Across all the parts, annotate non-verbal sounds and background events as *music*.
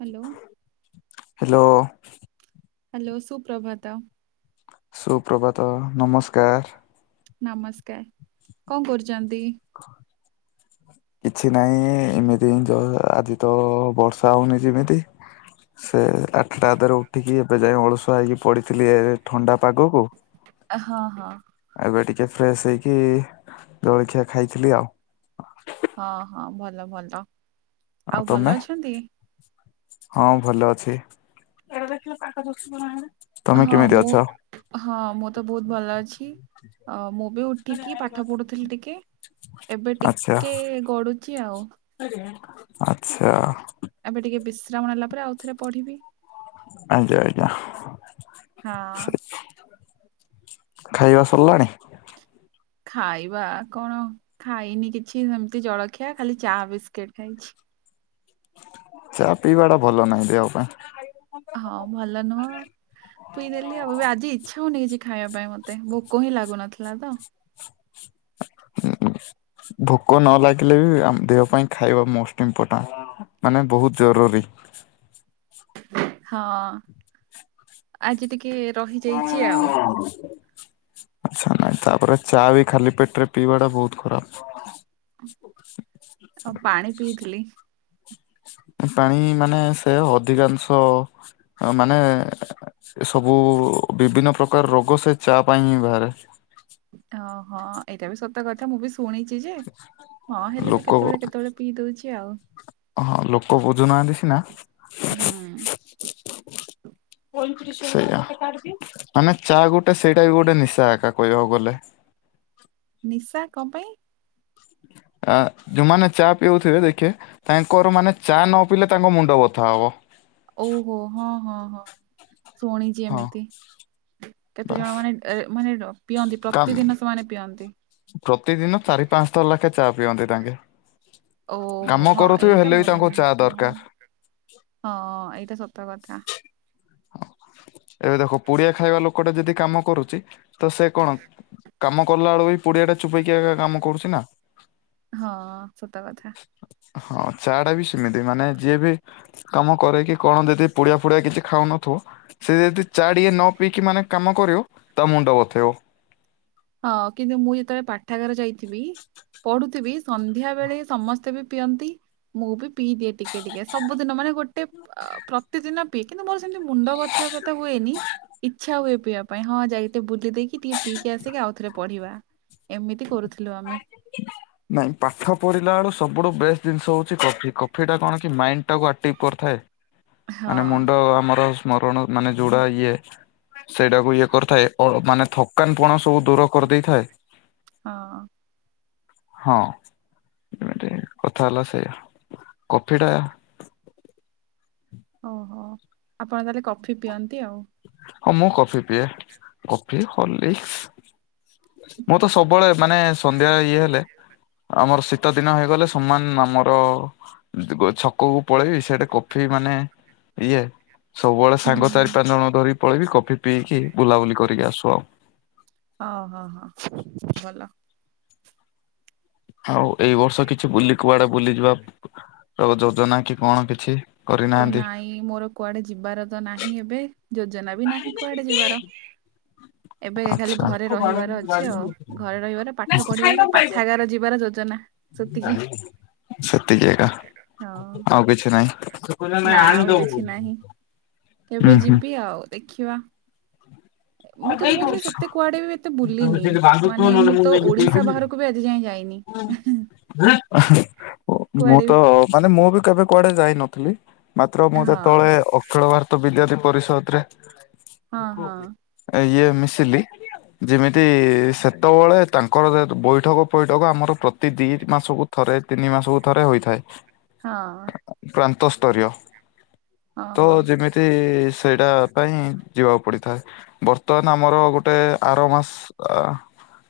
Hello. Hello. Hello ସୁ ପ୍ରଭାତ। ସୁପ୍ରଭାତ ନମସ୍କାର। ନମସ୍କାର କଣ କରୁଛନ୍ତି? କିଛି ନାଇ ଏମିତି ଏମିତି ଆଜି ତ ବର୍ଷା ହଉନି ସେମିତି ସେ ତା ପରେ ଉଠିକି ଏବେ ଯାଇ ଅଳସୁଆ ହେଇକି ପଡ଼ିଥିଲି ଏ ଥଣ୍ଡା ପାଗକୁ ହଁ ହଁ। ଏବେ ଟିକେ ଫ୍ରେଶ ହେଇକି ଜଳଖିଆ ଖାଇଥିଲି ଆଉ। ହଁ ହଁ ଭଲ ଭଲ ଆଉ ଭଲ ଅଛନ୍ତି? ହଁ ଭଲ ଅଛି। ତମେ ହଁ କେମିତି ମୁଁ ଅଛ? ହଁ ମୁଁ ତ ବହୁତ ଭଲ ଅଛି। ଅ ମୁଁ ବି ଉଠିକି ପାଠ ପଢୁଥିଲି ଟିକେ ଏବେ ଆଚ୍ଛା ଟିକେ ପଢୁଚି ଆଉ ଆଚ୍ଛା। ଏବେ ଟିକେ ବିଶ୍ରାମ ନେଲା ପରେ ଆଉ ଥରେ ପଢିବି। ଆଜ୍ଞା ଆଜ୍ଞା ସେ ହଁ। ଖାଇବା ସରିଲାଣି? ଖାଇବା କଣ ଖାଇନି କିଛି ସେମତି ଜଳଖିଆ ଖାଲି ଚା ବିସ୍କିଟି ଖାଇଚି। ଚା ପିଇବାଟା ଭଲ ନାହିଁ ଦେହ ପାଇଁ। ହଁ ଭଲ ନୁହଁ। ପିଇ ଦେଲି ଆଉ ବି ଆଜି ଇଚ୍ଛା ହଉନି କିଛି ଖାଇବା ପାଇଁ ମତେ ଭୋକ ହିଁ ଲାଗୁନଥିଲା ତ? ହୁଁ ଉଁ ଭୋକ ନ ଲାଗିଲେ ବି ଆମ ଦେହ ପାଇଁ ଖାଇବା ମୋଷ୍ଟ ଇମ୍ପୋର୍ଟାଣ୍ଟ। ମାନେ ବହୁତ ଜରୁରୀ। ହଁ ଆଜି ଟିକେ ରହିଯାଇଚି ଆଉ। ହଁ ଆଛା ନାଇଁ? ତାପରେ ଚା ବି ଖାଲି ପେଟରେ ପିଇବା ଟା ବହୁତ ଖରାପ। ଆଉ ପାଣି ପିଇଥିଲି। ପାଣି ମାନେ ସେ ଅଧିକାଂଶ ମାନେ। ଏ ସବୁ ବିଭିନ୍ନ ପ୍ରକାର ରୋଗ ସେ ଚା ପାଇଁ ହିଁ? ବାହାରେ। ହଁ ହଁ ଏଇଟା ବି ସତ କଥା ମୁଁ ବି ଶୁଣିଛି ଯେ ହଁ ହେଲେ ବି ଲୋକ କେତେବେଳେ କେତେବେଳେ? ପିଇ ଦଉଚି ଆଉ। ହଁ ଲୋକ ବୁଝୁନାହାନ୍ତି ସିନା? ହୁଁ। ସେୟା। ମାନେ ଚା ଗୋଟେ ସେଇଟା ବି ଗୋଟେ ନିଶା ଏକା କହିବାକୁ ଗଲେ। ନିଶା କଣ ପାଇଁ? ଆ ଯୋଉଁମାନେ ଚା ପିଉଥିବେ ଦେଖିବେ। ତାଙ୍କର ମାନେ ଚା ନ ପିଇଲେ ତାଙ୍କ ମୁଣ୍ଡ ବଥା ହବ। ଓହୋ ହଁ ହଁ ହଁ ଶୁଣିଚି ହଁ ଏମିତି। କେତେ ଜଣ ବାସ୍ ମାନେ ମାନେ ପିଅନ୍ତି କାମ ପ୍ରତିଦିନ ସେମାନେ ପିଅନ୍ତି। ପ୍ରତିଦିନ ଚାରି, ପାଞ୍ଚ ଥର ଲେଖେ ଚା ପିଅନ୍ତି ତାଙ୍କେ। କାମ ଓହୋ ହଁ କରୁଥିବେ ଏଇଟା ହେଲେ ବି ଭଲ ତାଙ୍କୁ ଚା ନୁହେଁ ଦରକାର। ହଁ ଏଇଟା ସତ କଥା। ଏବେ ଦେଖ ପୁଡ଼ିଆ ଖାଇବା ଲୋକଟା ଯଦି କାମ କରୁଚି ତ ସେ କଣ କାମ କଲା ବେଳୁ ବି। ପୁଡିଆ ଟା ଚିବାଏକି କାମ କରୁଚି ନା। ହଁ ସତ କଥା। ହଁ ଚା ଟା ବି ସେମିତି ମାନେ ଯିଏ ବି। କାମ କରେ କି କଣ ଯଦି ପୁଡିଆ ଫୁଡିଆ କିଛି ଖାଉନଥିବ ସେ ଯଦି ଚା ଟିକିଏ ନ ପିଇକି ମାନେ କାମ କରିବ ତା ମୁଣ୍ଡ ବଥେଇବ। ହଁ କିନ୍ତୁ ମୁଁ ଯେତେବେଳେ ପାଠାଗାର ଯାଇଥିବି ପଢୁଥିବି ସନ୍ଧ୍ୟା ବେଳେ ସମସ୍ତେ ବି ପିଅନ୍ତି ମୁଁ ବି ପିଇ ଦିଏ ଟିକେ। ଟିକେ ଟିକେ ସବୁଦିନ ମାନେ ଗୋଟେ ପ୍ରତିଦିନ ପିଏ କିନ୍ତୁ ମୋର ସେମିତି ମୁଣ୍ଡ ବଥା ଫଥା ହୁଏନି। ଇଛା ହୁଏ ପିଇବା ପାଇଁଁ ହଁ ଯାଇ ଟିକେ ବୁଲି ଦେଇକିି ଟିକେ ପିଇକି ଆ ଟିକେ ଆଉଥରେ ପଢିବା ଏମିତି କରୁଥିଲୁ ଆମେ। ନାଇଁ ପାଠ ପଢିଲା ବେଳୁ ସବୁଠୁ ବେଷ୍ଟ ଜିନିଷ ହଉଚି କଫି କଫି ଟା କଣ କି ମାଇଣ୍ଡ ଟାକୁ ଆକ୍ଟିଭି କରିଥାଏ ହଁ ମାନେ ମୁଣ୍ଡ ଆମର ସ୍ମରଣ ମାନେ ଯୋଉଟା ଇଏ ସେଇଟାକୁ ଇଏ କରିଥାଏ ମାନେ ଥକାନ ପଣ ସବୁ ଦୂର କରିଦେଇଥାଏ। ହଁ। ହଁ ଯେମିତି କଥା ହେଲା ସେଇଆ କଫି ଟା ଓହୋ ଆପଣ ତାହେଲେ କଫି ପିଅନ୍ତି ଆଉ। ହଁ ମୁଁ କଫି ପିଏ। କଫି, ହ୍ରଲିସକ୍ସ ମୁଁ ତ ସବୁବେଳେ ମାନେ ସନ୍ଧ୍ୟା ଇଏ ହେଲେ ଆମର ଶୀତ ଦିନ ହେଇଗଲେ ସମାନ ଆମର ଛକକୁ ପଳେଇବି ସେଠ କଫି ମାନେ ପିଏ। ସବୁବେଳେ ସାଙ୍ଗ ହୁଁ ଚାରି ପାଞ୍ଚ ଜଣ ଧରିକ ପଳେଇବି କଫି ପିଇକି ବୁଲାବୁଲି କରିକି ଆସୁ ଆଉ। ହଁ ହଁ ହଁ ଭଲ। ଆଉ ଏଇ ବର୍ଷ କିଛି ବୁଲି କୁଆଡେ ବୁଲିଯିବା ଯୋଜନା କି କଣ କିଛି। କରିନାହାନ୍ତି? ନାଇଁ ମୋର କୁଆଡେ ଯିବାର ତ ନାହିଁ ଏବେ। ଯୋଜନା ବି ନାହିଁ କୁଆଡେ ଯିବାର। ଏବେ ଖାଲି ଆଚ୍ଛା। ଘରେ ରହିବାର ଅଛି ଆଉ। ଘରେ ରହିବାର ପାଠ ପଢିବାର ପାଠାଗାର ଯିବାର ଯୋଜନା। ସେତିକି ନାହିଁ ସେତିକି ଏଇନା ହଁ ଆଉ କିଛି ନାହିଁ। କହିଲା ନାଇ ନା ଆଣି ଆଉ ଦିଅ ହଓ। କିଛି ନାହିଁ। କେବେ ଯିବି ଆଉ ଦେଖିବା। *unintelligible* ମୁଁ ତ ମୁଁ ବି ସେତେ କୁଆଡେ ବି ଏତେ ବୁଲିନି। ମାନେ ମୁଁ ତ ଓଡିଶା ବାହାରକୁ ବି ଆଜି ଯାଏଁ ଯାଇନି ମୁଁ କୁଆଡେ ବି ତ ମାନେ ମୁଁ ବି କେବେ କୁଆଡେ ଯାଇନଥିଲି। ମାତ୍ର ମୁଁ ଯେତେବେଳେ ହଁ ଅଖିଳ ଭାର ତ ବିଦ୍ୟାର୍ଥୀ ପରିଷଦରେ ହଁ ହଁ। ଇଏ ମିଶିଲି। ଯେମିତି ସେତେବେଳେ ତାଙ୍କର ବୈଠକ ପୈଠକ ଆମର ପ୍ରତି ଦି ମାସକୁ ଥରେ ତିନି ମାସକୁ ଥରେ ହୋଇଥାଏ। ହଁ। ପ୍ରାନ୍ତ ସ୍ତରୀୟ ହଁ ତ ହଁ ଯେମିତି ସେ ସେଇଟା ପାଇଁ ଯିବାକୁ ପଡିଥାଏ। ବର୍ତ୍ତମାନ ଆମର ଗୋଟେ ଗୋଟେ ଆର ମାସ ଅ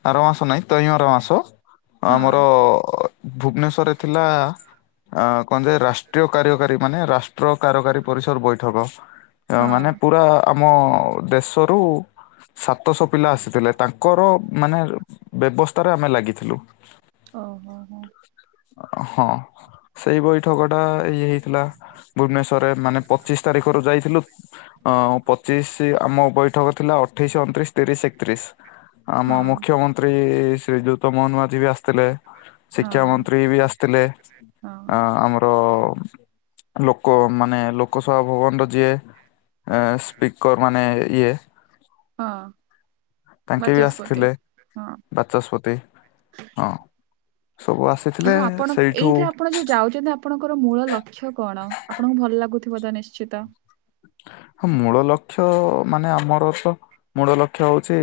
ଆର ମାସ ନାଇଁ। ତଇଁ ଆର ମାସ ଆମର ହଁ ଭୁବନେଶ୍ୱରରେ ଥିଲା ଅ କଣ ଯେ ରାଷ୍ଟ୍ରୀୟ କାରଯ୍ୟକାରୀ ମାନେ ରାଷ୍ଟ୍ର କାରକାରୀ ପରିଷଦ ବୈଠକ। ମାନେ ହଁ ପୁରା ଆମ ଦେଶରୁ ସାତଶହ ପିଲା ଆସିଥିଲେ ତାଙ୍କର ମାନେ ବ୍ୟବସ୍ଥାରେ ଆମେ ଲାଗିଥିଲୁ। ଓହୋ ହୋ। ହଁ। ସେଇ ବୈଠକ ଟା ଇଏ ହେଇଥିଲା ଭୁବେନେଶ୍ୱର ମାନେ ପଚିଶ ତାରିଖରୁ ଯାଇଥିଲୁ। ହଁ ପଚିଶି ଆମ ବୈଠକ ଥିଲା ଅଠେଇଶ, ଅଣତିରିଶ, ତିରିଶ, ଏକତିରିଶ। ଆମ ହଁ ମୁଖ୍ୟମନ୍ତ୍ରୀ ଶ୍ରୀଯୁକ୍ତ ମୋହନ ମାଝ ବି ଆସ ଆସିଥିଲେ ଶିକ୍ଷା ହଁ ମନ୍ତ୍ରୀ ବି ଆସିଥିଲେ ହଁ ଆ ଆମର ଲୋକ ମାନେ ଲୋକସଭା ଭବନର ଯିଏ ସ୍ପିକର୍ ମାନେ ଇଏ ହଁ। ତାଙ୍କେ ବି ବାଚସ୍ପତି ଆସିଥିଲେ ହଁ। ବାଚସ୍ପତି ହଁ। ସବୁ ଆସିଥିଲେ ହଁ ଆପଣ ସେଇଠୁ ଏଇଠରେ ଆପଣ ଯୋଉ ଯାଉଛନ୍ତି ଆପଣଙ୍କର ମୂଳ ଲକ୍ଷ୍ୟ କଣ? ଆପଣଙ୍କୁ ଭଲ ଲାଗୁଥିବ ତ ନିଶ୍ଚିତ। ହଁ ମୂଳ ଲକ୍ଷ୍ୟ ମାନେ ଆମର ତ ମୂଳ ଲକ୍ଷ୍ୟ ହଉଛି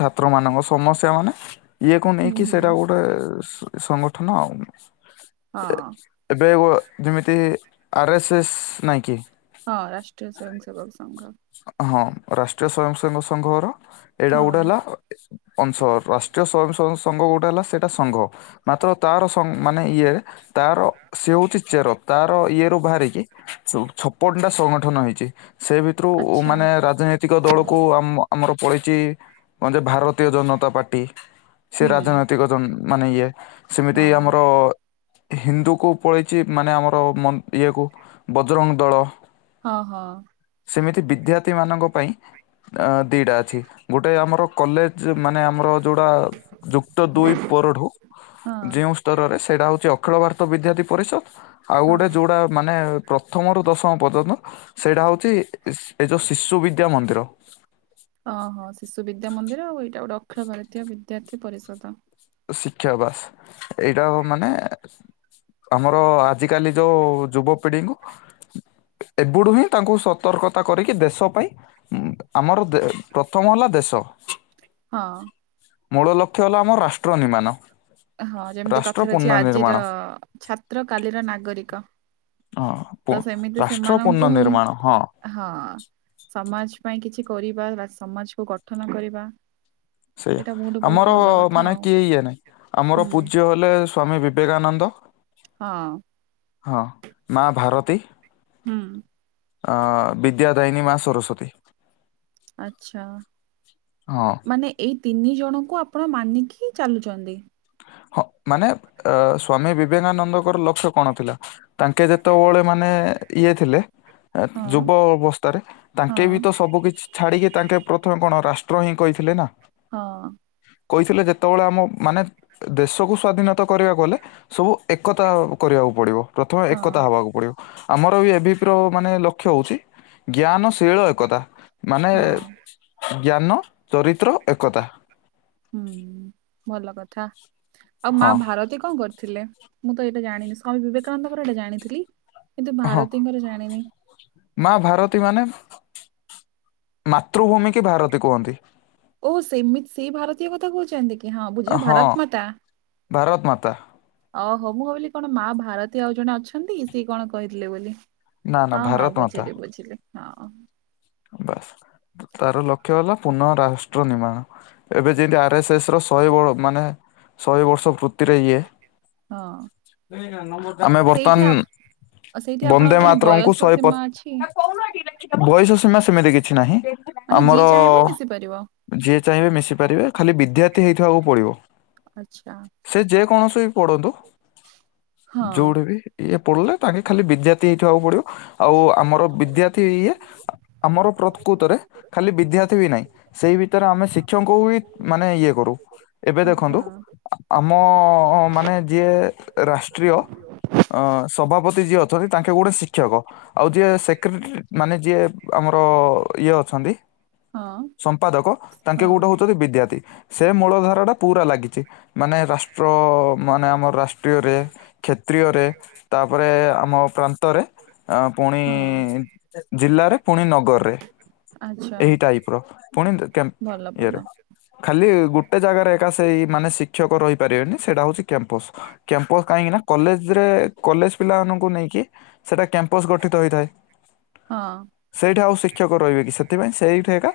ଛାତ୍ରମାନଙ୍କ ସମସ୍ୟା ମାନେ ଇଏକୁ ହୁଁ ନେଇକି ହୁଁ। ସେଇଟା ଗୋଟେ ସଂଗଠନ ଆଉ। ହଁ। ଏବେ ଯେମିତି ଆର୍ ଏସ୍ ଏସ୍ ନାହିଁ କି। ହଁ, ରାଷ୍ଟ୍ରୀୟ ସ୍ଵୟଂ ସେବକ ସଂଘ। ହଁ ରାଷ୍ଟ୍ରୀୟ ସ୍ଵୟଂସେବକ ସଂଘର ଏଇଟା ଗୋଟେ ହଁ ହେଲା ଅଂଶ। ରାଷ୍ଟ୍ରୀୟ ସ୍ଵୟଂସ ସଂଘ ଗୋଟେ ହେଲା ସେଇଟା ସଂଘ। ମାତ୍ର ତାର ମାନେ ଇଏରେ ତାର ସେ ହଉଛି ଚେର ତାର ଇଏରୁୁ ବାହାରିକି ଛପନ ଟା ସଂଗଠନ ହେଇଛି ସେ ଭିତରୁ ଆଚ୍ଛା ମାନେ ରାଜନୈତିକ ଦଳକୁ ଆମ ଆମର ପଳେଇଛି କଣ ଯେ ଭାରତୀୟ ଜନତା ପାର୍ଟି ସେ ହୁଁ। ରାଜନୈତିକ ମାନେ ଇଏ ସେମିତି ହଁ ଆମର ହିନ୍ଦୁକୁ ପଳେଇଛି ମାନେ ଆମର ଇଏକୁ ବଜରଙ୍ଗ ଦଳ। ହଁ ହଁ। ସେମିତି ବିଦ୍ୟାର୍ଥୀମାନଙ୍କ ପାଇଁ ଦିଟା ଅଛି ଗୋଟେ ଆମର କଲେଜ। ଯେ ମାନେ ଆମର ଯୋଉଟା ଯୁକ୍ତ ଦୁଇ ପରଠୁ ହଁ ଯେଉଁ ଉତ୍ତରରେ ସେଇଟା ହେଉଛି ଅଖିଳ ଭାରତ ବିଦ୍ୟାର୍ଥୀ ପରିଷଦ। ଆଉ ଗୋଟେ ହଁ। ଯେଉଁଟା ମାନେ ପ୍ରଥମରୁ ଦଶମ ପର୍ଯ୍ୟନ୍ତ ସେଇଟା ହେଉଛି ଏ ଯେଉଁ ଶିଶୁ ବିଦ୍ୟା ମନ୍ଦିର। ଓହୋ ଶିଶୁ ବିଦ୍ୟା ମନ୍ଦିର ଆଉ ଏଇଟା ଗୋଟେ ଅଖିଳ ଭାରତୀୟ ବିଦ୍ୟାର୍ଥୀ ପରିଷଦ। ଶିକ୍ଷା ବାସ୍। ଏଇଟା ମାନେ ଆମର ଆଜି କାଲି ଯୋଉ ଯୁବପିଢିଙ୍କୁ ଏବୁଡୁ ହିଁ ତାଙ୍କୁ ସତର୍କତା କରିକି ଦେଶ ପାଇଁ ଆମର ଦେ ପ୍ରଥମ ହେଲା ଦେଶ। ହଁ। ମୂଳ ଲକ୍ଷ୍ୟ ହେଲା ଆମ ରାଷ୍ଟ୍ର ନିମାନ। ହଁ ଯେମିତି କଥାରେ ଅଛି ଆଜିର ଛାତ୍ର କାଲିର ନାଗରିକ। ହଁ ପ ତ ସେମିତି ରାଷ୍ଟ୍ର ସେମାନଙ୍କୁ ପୁର୍ଣ ହିଁ ନିର୍ମାଣ ହଁ। ହଁ ସମାଜ ପାଇଁ କିଛି କରିବା ବା ସମାଜକୁ ଗଠନ କରିବା। ସେଇଆ ଏଇଟା ବହୁତ ବହୁତ ଆମର ଭଲ କଥା ମାନେ ଆଉ। କିଏ ଇଏ ନାଇଁ। ଆମର ହୁଁ ପୂଜ୍ୟ ହେଲେ ସ୍ଵାମୀ ବିବେକାନନ୍ଦ। ହଁ ହଁ ମା ଭାରତୀ ହୁଁ। ଅ ବିଦ୍ୟା ଦାୟିନୀ ମା ସରସ୍ଵତୀ। ଆଚ୍ଛା। ହଁ। ମାନେ ଏଇ ତିନି ଜଣଙ୍କୁ ଆପଣ ମାନିକି ଚାଲୁଛନ୍ତି। ହଁ ମାନେ ଅ ସ୍ଵାମୀ ବିବେକାନନ୍ଦଙ୍କର ଲକ୍ଷ୍ୟ କଣ ଥିଲା। ତାଙ୍କେ ଯେତେବେଳେ ମାନେ ଇଏ ଥିଲେ। ହଁ ଯୁବ ଅବସ୍ଥାରେ ହଁ ତାଙ୍କେ ବି ତ ସବୁ କିଛି ଛାଡ଼ିକି ତାଙ୍କେ ପ୍ରଥମେ କଣ ରାଷ୍ଟ୍ର ହିଁ କହିଥିଲେ ନା। ହଁ। କହିଥିଲେ ଯେତେବେଳେ ଆମ ମାନେ। ଦେଶକୁ ସ୍ଵାଧୀନତା କରିବାକୁ ଗଲେ ସବୁ ଏକତା କରିବାକୁ ପଡିବ। ପ୍ରଥମେ ହଁ ଏକତା ହବାକୁ ପଡିବ ଆମର ଏବିବି ର ମାନେ ଲକ୍ଷ୍ୟ ହଉଛି। ଜ୍ଞାନଶୀଳ ଏକତା ମାନେ ହଁ ଜ୍ଞାନ ଚରିତ୍ର ଏକତା। ହୁଁ ଭଲ କଥା ଆଉ ମା ହଁ ଭାରତୀ କଣ କର ଥିଲେ ମୁଁ ତ ଏଇଟା ଜାଣିନି ସ୍ଵାମୀ ବିବେକାନନ୍ଦଙ୍କର ଏଇଟା ଜାଣିଥିଲି କିନ୍ତୁ ହଁ ଭାରତୀଙ୍କର ଜାଣିନି। ମା ଭାରତୀ ମାନେ ମାତୃଭୂମି କି ଭାରତୀ କୁହନ୍ତି। ଓ ସେମିତି ସେଇ ଭାରତୀୟ କଥା କହୁଛନ୍ତି କି ହଁ ବୁଝ ହଁ ଭାରତ ମାତା। ଭାରତ ମାତା ଓହୋ ମୁଁ ଭାବିଲି କଣ ମା ଭାରତୀ ଆଉ ଜଣେ ଅଛନ୍ତି ସିଏ କଣ କହିଥିଲେ ବୋଲି। ନା ନା ହଁ ହଁ ଭାରତ ମାତା ବୁଝିଲି ବୁଝିଲି ହଁ। ବାସ୍ ତାର ଲକ୍ଷ୍ୟ ହେଲା ପୁନଃ ରାଷ୍ଟ୍ର ନିର୍ମାଣ। ଏବେ ଯେମତି ଆରଏସ୍ ଏସ ର ଶହେ ବ ମାନେ ଶହେ ବର୍ଷ ଇଏ ହଁ ଆମେ ସେଇଠି ଆପଣ ବର୍ତ୍ତମାନ। ଆଉ ସେଇଠି ବନ୍ଦେ ଆପଣଙ୍କର କଣ ମାତରମକୁ ବୟସ ଶହେ ପ ସୀମା ଅଛି। ବୟସ ସୀମା ସେମିତି କିଛି ନାହିଁ ମାନେ ଆମର। ଯିଏ ଚାହିଁବ ମିଶି ପାରିବ। ଯିଏ ଚାହିଁବେ ମିଶି ପାରିବେ ଖାଲି ବିଦ୍ୟାର୍ଥୀ ହେଇଥିବାକୁ ପଡିବ। ଆଚ୍ଛା ସେ ଯେ କୌଣସି ବି ପଢନ୍ତୁ ହଁ ଯୋଉଠି ବି। ଇଏ ପଢିଲେ ତାଙ୍କେ ଖାଲି ବିଦ୍ୟାର୍ଥୀ ହେଇଥିବାକୁ ପଡ଼ିବ ଆଉ ଆମର ବିଦ୍ୟାର୍ଥୀ ଇଏ। ଆମର ପ୍ରକୃତରେ ଖାଲି ବିଦ୍ୟାର୍ଥୀ ବି ନାହିଁ। ସେଇ ଭିତରେ ଆମେ ଶିକ୍ଷକଙ୍କୁ ବି ମାନେ ଇଏ କରୁ ଏବେ ଆଚ୍ଛା ଦେଖନ୍ତୁ। ଆମ ମାନେ ଯିଏ ରାଷ୍ଟ୍ରୀୟ। ଅ ସଭାପତି ଯିଏ ଅଛନ୍ତି ତାଙ୍କେ ଗୋଟେ ଶିକ୍ଷକ ଆଉ ଯିଏ ସେକ୍ରେଟାରୀ ମାନେ ଯିଏ। ଆମର ଇଏ ଅଛନ୍ତି ହଁ ସମ୍ପାଦକ ତାଙ୍କେ ହଁ ଗୋଟେ ହଉଛନ୍ତି ବିଦ୍ୟାର୍ଥୀ। ସେ ମୂଳ ଧାରା ଟା ପୁରା ଲାଗିଛି। ମାନେ ରାଷ୍ଟ୍ର ମାନେ ଆମର ରାଷ୍ଟ୍ରୀୟରେ କ୍ଷେତ୍ରୀୟରେ। ତାପରେ ଆମ ପ୍ରାନ୍ତରେ ପୁଣି ହଁ ଜିଲ୍ଲାରେ। ପୁଣି ନଗରରେ ଆଚ୍ଛା ଏହି ଟାଇପ୍ ର ପୁଣି ଭଲ ଭଲ ଇଏରେ। ଖାଲି ଗୋଟେ ଜାଗାରେ ଏକା ସେଇ ମାନେ ଶିକ୍ଷକ ରହିପାରିବେନି ସେଇଟା ହଉଛି। କ୍ୟାମ୍ପସ୍ କ୍ୟାମ୍ପସ୍ କାହିଁକି ନା। କଲେଜରେ କଲେଜ ପିଲାମାନଙ୍କୁ ନେଇକି ସେଇଟା କ୍ୟାମ୍ପସ୍ ଗଠିତ ହେଇଥାଏ। ହଁ। ସେଇଠା ଆଉ ଶିକ୍ଷକ ରହିବେ କି ସେଥିପାଇଁ ସେଇଠା ଏକା।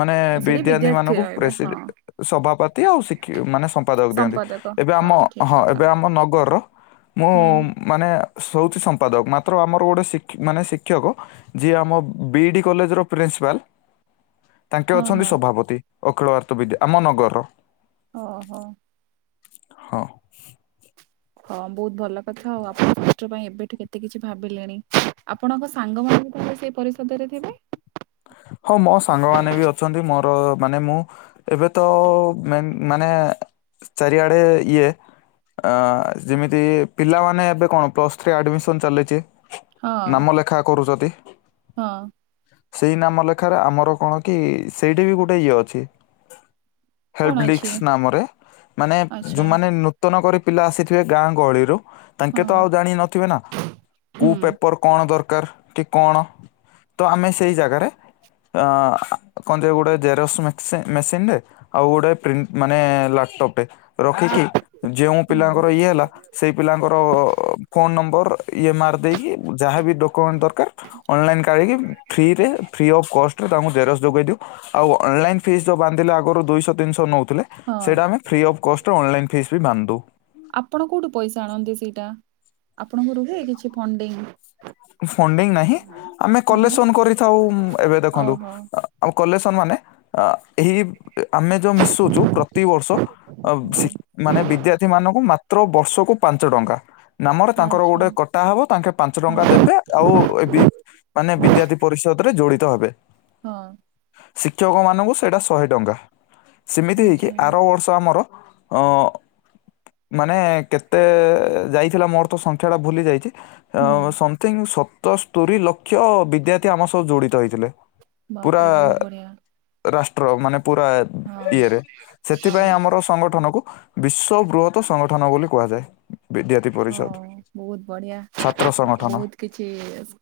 ମାନେ ସେଠି ବିଦ୍ୟାର୍ଥୀ ମାନଙ୍କୁ ରହିବେ ପ୍ରେସି ହଁ। ସଭାପାତି ଆଉ ଶିକ୍ ମାନେ ସମ୍ପାଦକ ଦିଅନ୍ତି। ଏବେ ଆମ ହଁ ଏବେ ଆମ ନଗରର। ମୁଁ ହୁଁ ମାନେ ସଉଥି ସମ୍ପାଦକ ମାତ୍ର ଆମର ଗୋଟେ ମାନେ ଶିକ୍ଷକ। ଯିଏ ଆମ ବିଇ ଡି କଲେଜର ପ୍ରିନ୍ସିପାଲ ତାଙ୍କେ ହଁ ଅଛନ୍ତି ହଁ। ସଭାପତି। ଅଖିଳ ଭାରତ ବିଦ୍ୟା ଆମ ନଗରର। ଓହ। ହଁ। ହଁ ବହୁତ ଭଲ କଥା ଆଉ ଆପଣଙ୍କ କଷ୍ଟ ପାଇଁ ଏବେଠୁ ଏତେ କିଛି ଭାବିଲେଣି। ଆପଣଙ୍କ ସାଙ୍ଗମାନେ ବି ତ ସେହି ପରିଷଦରେ ଥିବେ। ହଁ ମୋ ସାଙ୍ଗମାନେ ବି ଅଛନ୍ତି ମୋର ମାନେ ମୁଁ। ଏବେ ତ ମାନେ ଚାରିଆଡେ ଇଏ। ଅ ଯେମିତି ପିଲାମାନେ ଏବେ କଣ ପ୍ଲସ୍ ଥ୍ରୀ ଆଡମିସନ ଚାଲିଛି। ହଁ ନାମ ଲେଖା କରୁଛ ହଁ ସେହି ନାମ ଲେଖାରେ ଆମର କଣକି ସେଇଠି ବି ଗୋଟେ ଇଏ ଅଛି। କଣ ହେଲ୍ପ ଡିସ୍ ଅଛି ନାମରେ ମାନେ ଆଚ୍ଛା ଯୋଉମାନେ କର୍ତ୍ତନ କରି ପିଲା ଆସିଥିବେ ଗାଁ ଗହଳିରୁ ହଁ ତାଙ୍କେ ତ ଆଉ ଜାଣ ନଥିବେ ନା, ହୁଁ। କୋଉ ପେପର କଣ ଦରକାର କଣ ତ ଆମେ ସେଇ ଜାଗାରେ କତ ଗୋଟେ ଜେରକ୍ସ ମେକସିନ୍ ମେସିନ ରେ। ଆଉ ଗୋଟେ ପ୍ରିଣ୍ଟ ମାନେ ଲାପଟପରେ ରଖିକି, ଯେଉ ହୁଁ ପିଲାଙ୍କର ଇଏ ହେଲା ସେଇ ପିଲାଙ୍କର ଫୋନ ନମ୍ବର ଇଏମ୍ ଆର୍ ଦେଇକି ଯାହାବି ଦକୋମେଣ୍ଟ ଦ କର ଅନଲାଇନ କାଢିକି ଫ୍ରୀରେ ଫି ଅଫ କଷ୍ଟରେ ତାଙ୍କୁ ଜେରସ ଯୋଗେଇ ଦଉ ଆଉ ଅନଲାଇନ ଫିସ୍ ଯୋଉ ବାନ୍ଧିଲେ ଆଗରୁ ଦୁଇଶହ ତିନିଶହ ନଉ ହଁ ସେଇଟା ଆମେ ଫ୍ରି ଅଫ୍ କଷ୍ଟରେ ଅନଲାଇନ୍ ଫିସ୍ ବି ବାନ୍ଧୁ। ଆପଣ କୋଉଠୁ ପଇସା ଆଣନ୍ତି ସେଇଟା, ଆପଣଙ୍କୁ ରୁହେ କିଛି ଫଣ୍ଡିଙ୍ଗ। ଫଣ୍ଡିଙ୍ଗ ନାହିଁ, ଆମେ ହଁ। କଲେକ୍ସନ କରିଥାଉ ଏବେ ଦେଖନ୍ତୁ ଓହୋ ଆଉ କଲେସନ ମାନେ ଏହି ଆମେ ଯୋଉ ମିଶୁଛୁ ପ୍ରତିିବର୍ଷ ଅ ହଁ ଶି ମାନେ ବିଦ୍ୟାର୍ଥୀ ମାନଙ୍କୁ ମାତ୍ର ବର୍ଷକୁ ପାଞ୍ଚ ଟଙ୍କା ନାମ ଆଚ୍ଛା ଗୋଟେ କଟା ହବ ତାଙ୍କେ ପାଞ୍ଚ ଟଙ୍କା ହଁ ଦେବେ ଆଉ ବି ମାନେ ବିଦ୍ୟାର୍ଥୀ ପରିଷଦ ରେ ଜୋଡିତ ହେବେ। ହଁ ଶିକ୍ଷକ ମାନଙ୍କୁ ସେଇଟା ଶହେ ଟଙ୍କା, ସେମିତି ହେଇକି ଆଚ୍ଛା ଆର ବର୍ଷ ଆମର ଅ ମାନେ କେତେ ଯାଇଥିଲା ମୋର ତ ସଂଖ୍ୟା ଟା ଭୁଲି ଯାଇଛି। ହୁଁ। ସମଥିଙ୍ଗ ସତସ୍ତୋରି ଲକ୍ଷ ବିଦ୍ୟାର୍ଥୀ ଆମ ସହ ଜଡିତ ହେଇଥିଲେ। ପୁରା ବାପରେ ବହୁତ ବଢିଆ ରାଷ୍ଟ୍ର ମାନେ ପୁରା ହଁ ଇଏରେ ସେଥିପାଇଁ ହଁ ଆମର ସଂଗଠନକୁ ବିଶ୍ଵ ବୃହତ ସଂଗଠନ ବୋଲି କୁହାଯାଏ। ବିଦ୍ୟାର୍ଥୀ ପରିଷଦ। ହଁ ବହୁତ ବଢ଼ିଆ। ଛାତ୍ର ସଂଗଠନ। କିଛି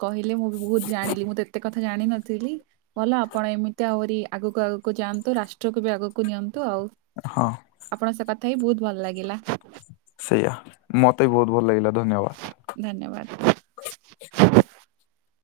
କହିଲେ! ମୁଁ ବି ବହୁତ ଜାଣିଲି ମୁଁ ତ ଏତେ କଥା ଜାଣିନଥିଲି। ଭଲ ଆପଣ ଏମିତି ଆହୁରି ଆଗକୁ ଆଗକୁ ଯାଆନ୍ତୁ, ରାଷ୍ଟ୍ରକୁ ବି ଆଗକୁ ନିଅନ୍ତୁ ଆଉ! ହଁ ଆପଣଙ୍କ ସହ କଥା ହେଇକି ବହୁତ ଭଲ ଲାଗିଲା। ସେଇଆ! ମତେ ବି ବହୁତ୍ ଭଲ ଲାଗିଲା ଧନ୍ୟବାଦ! ଧନ୍ୟବାଦ!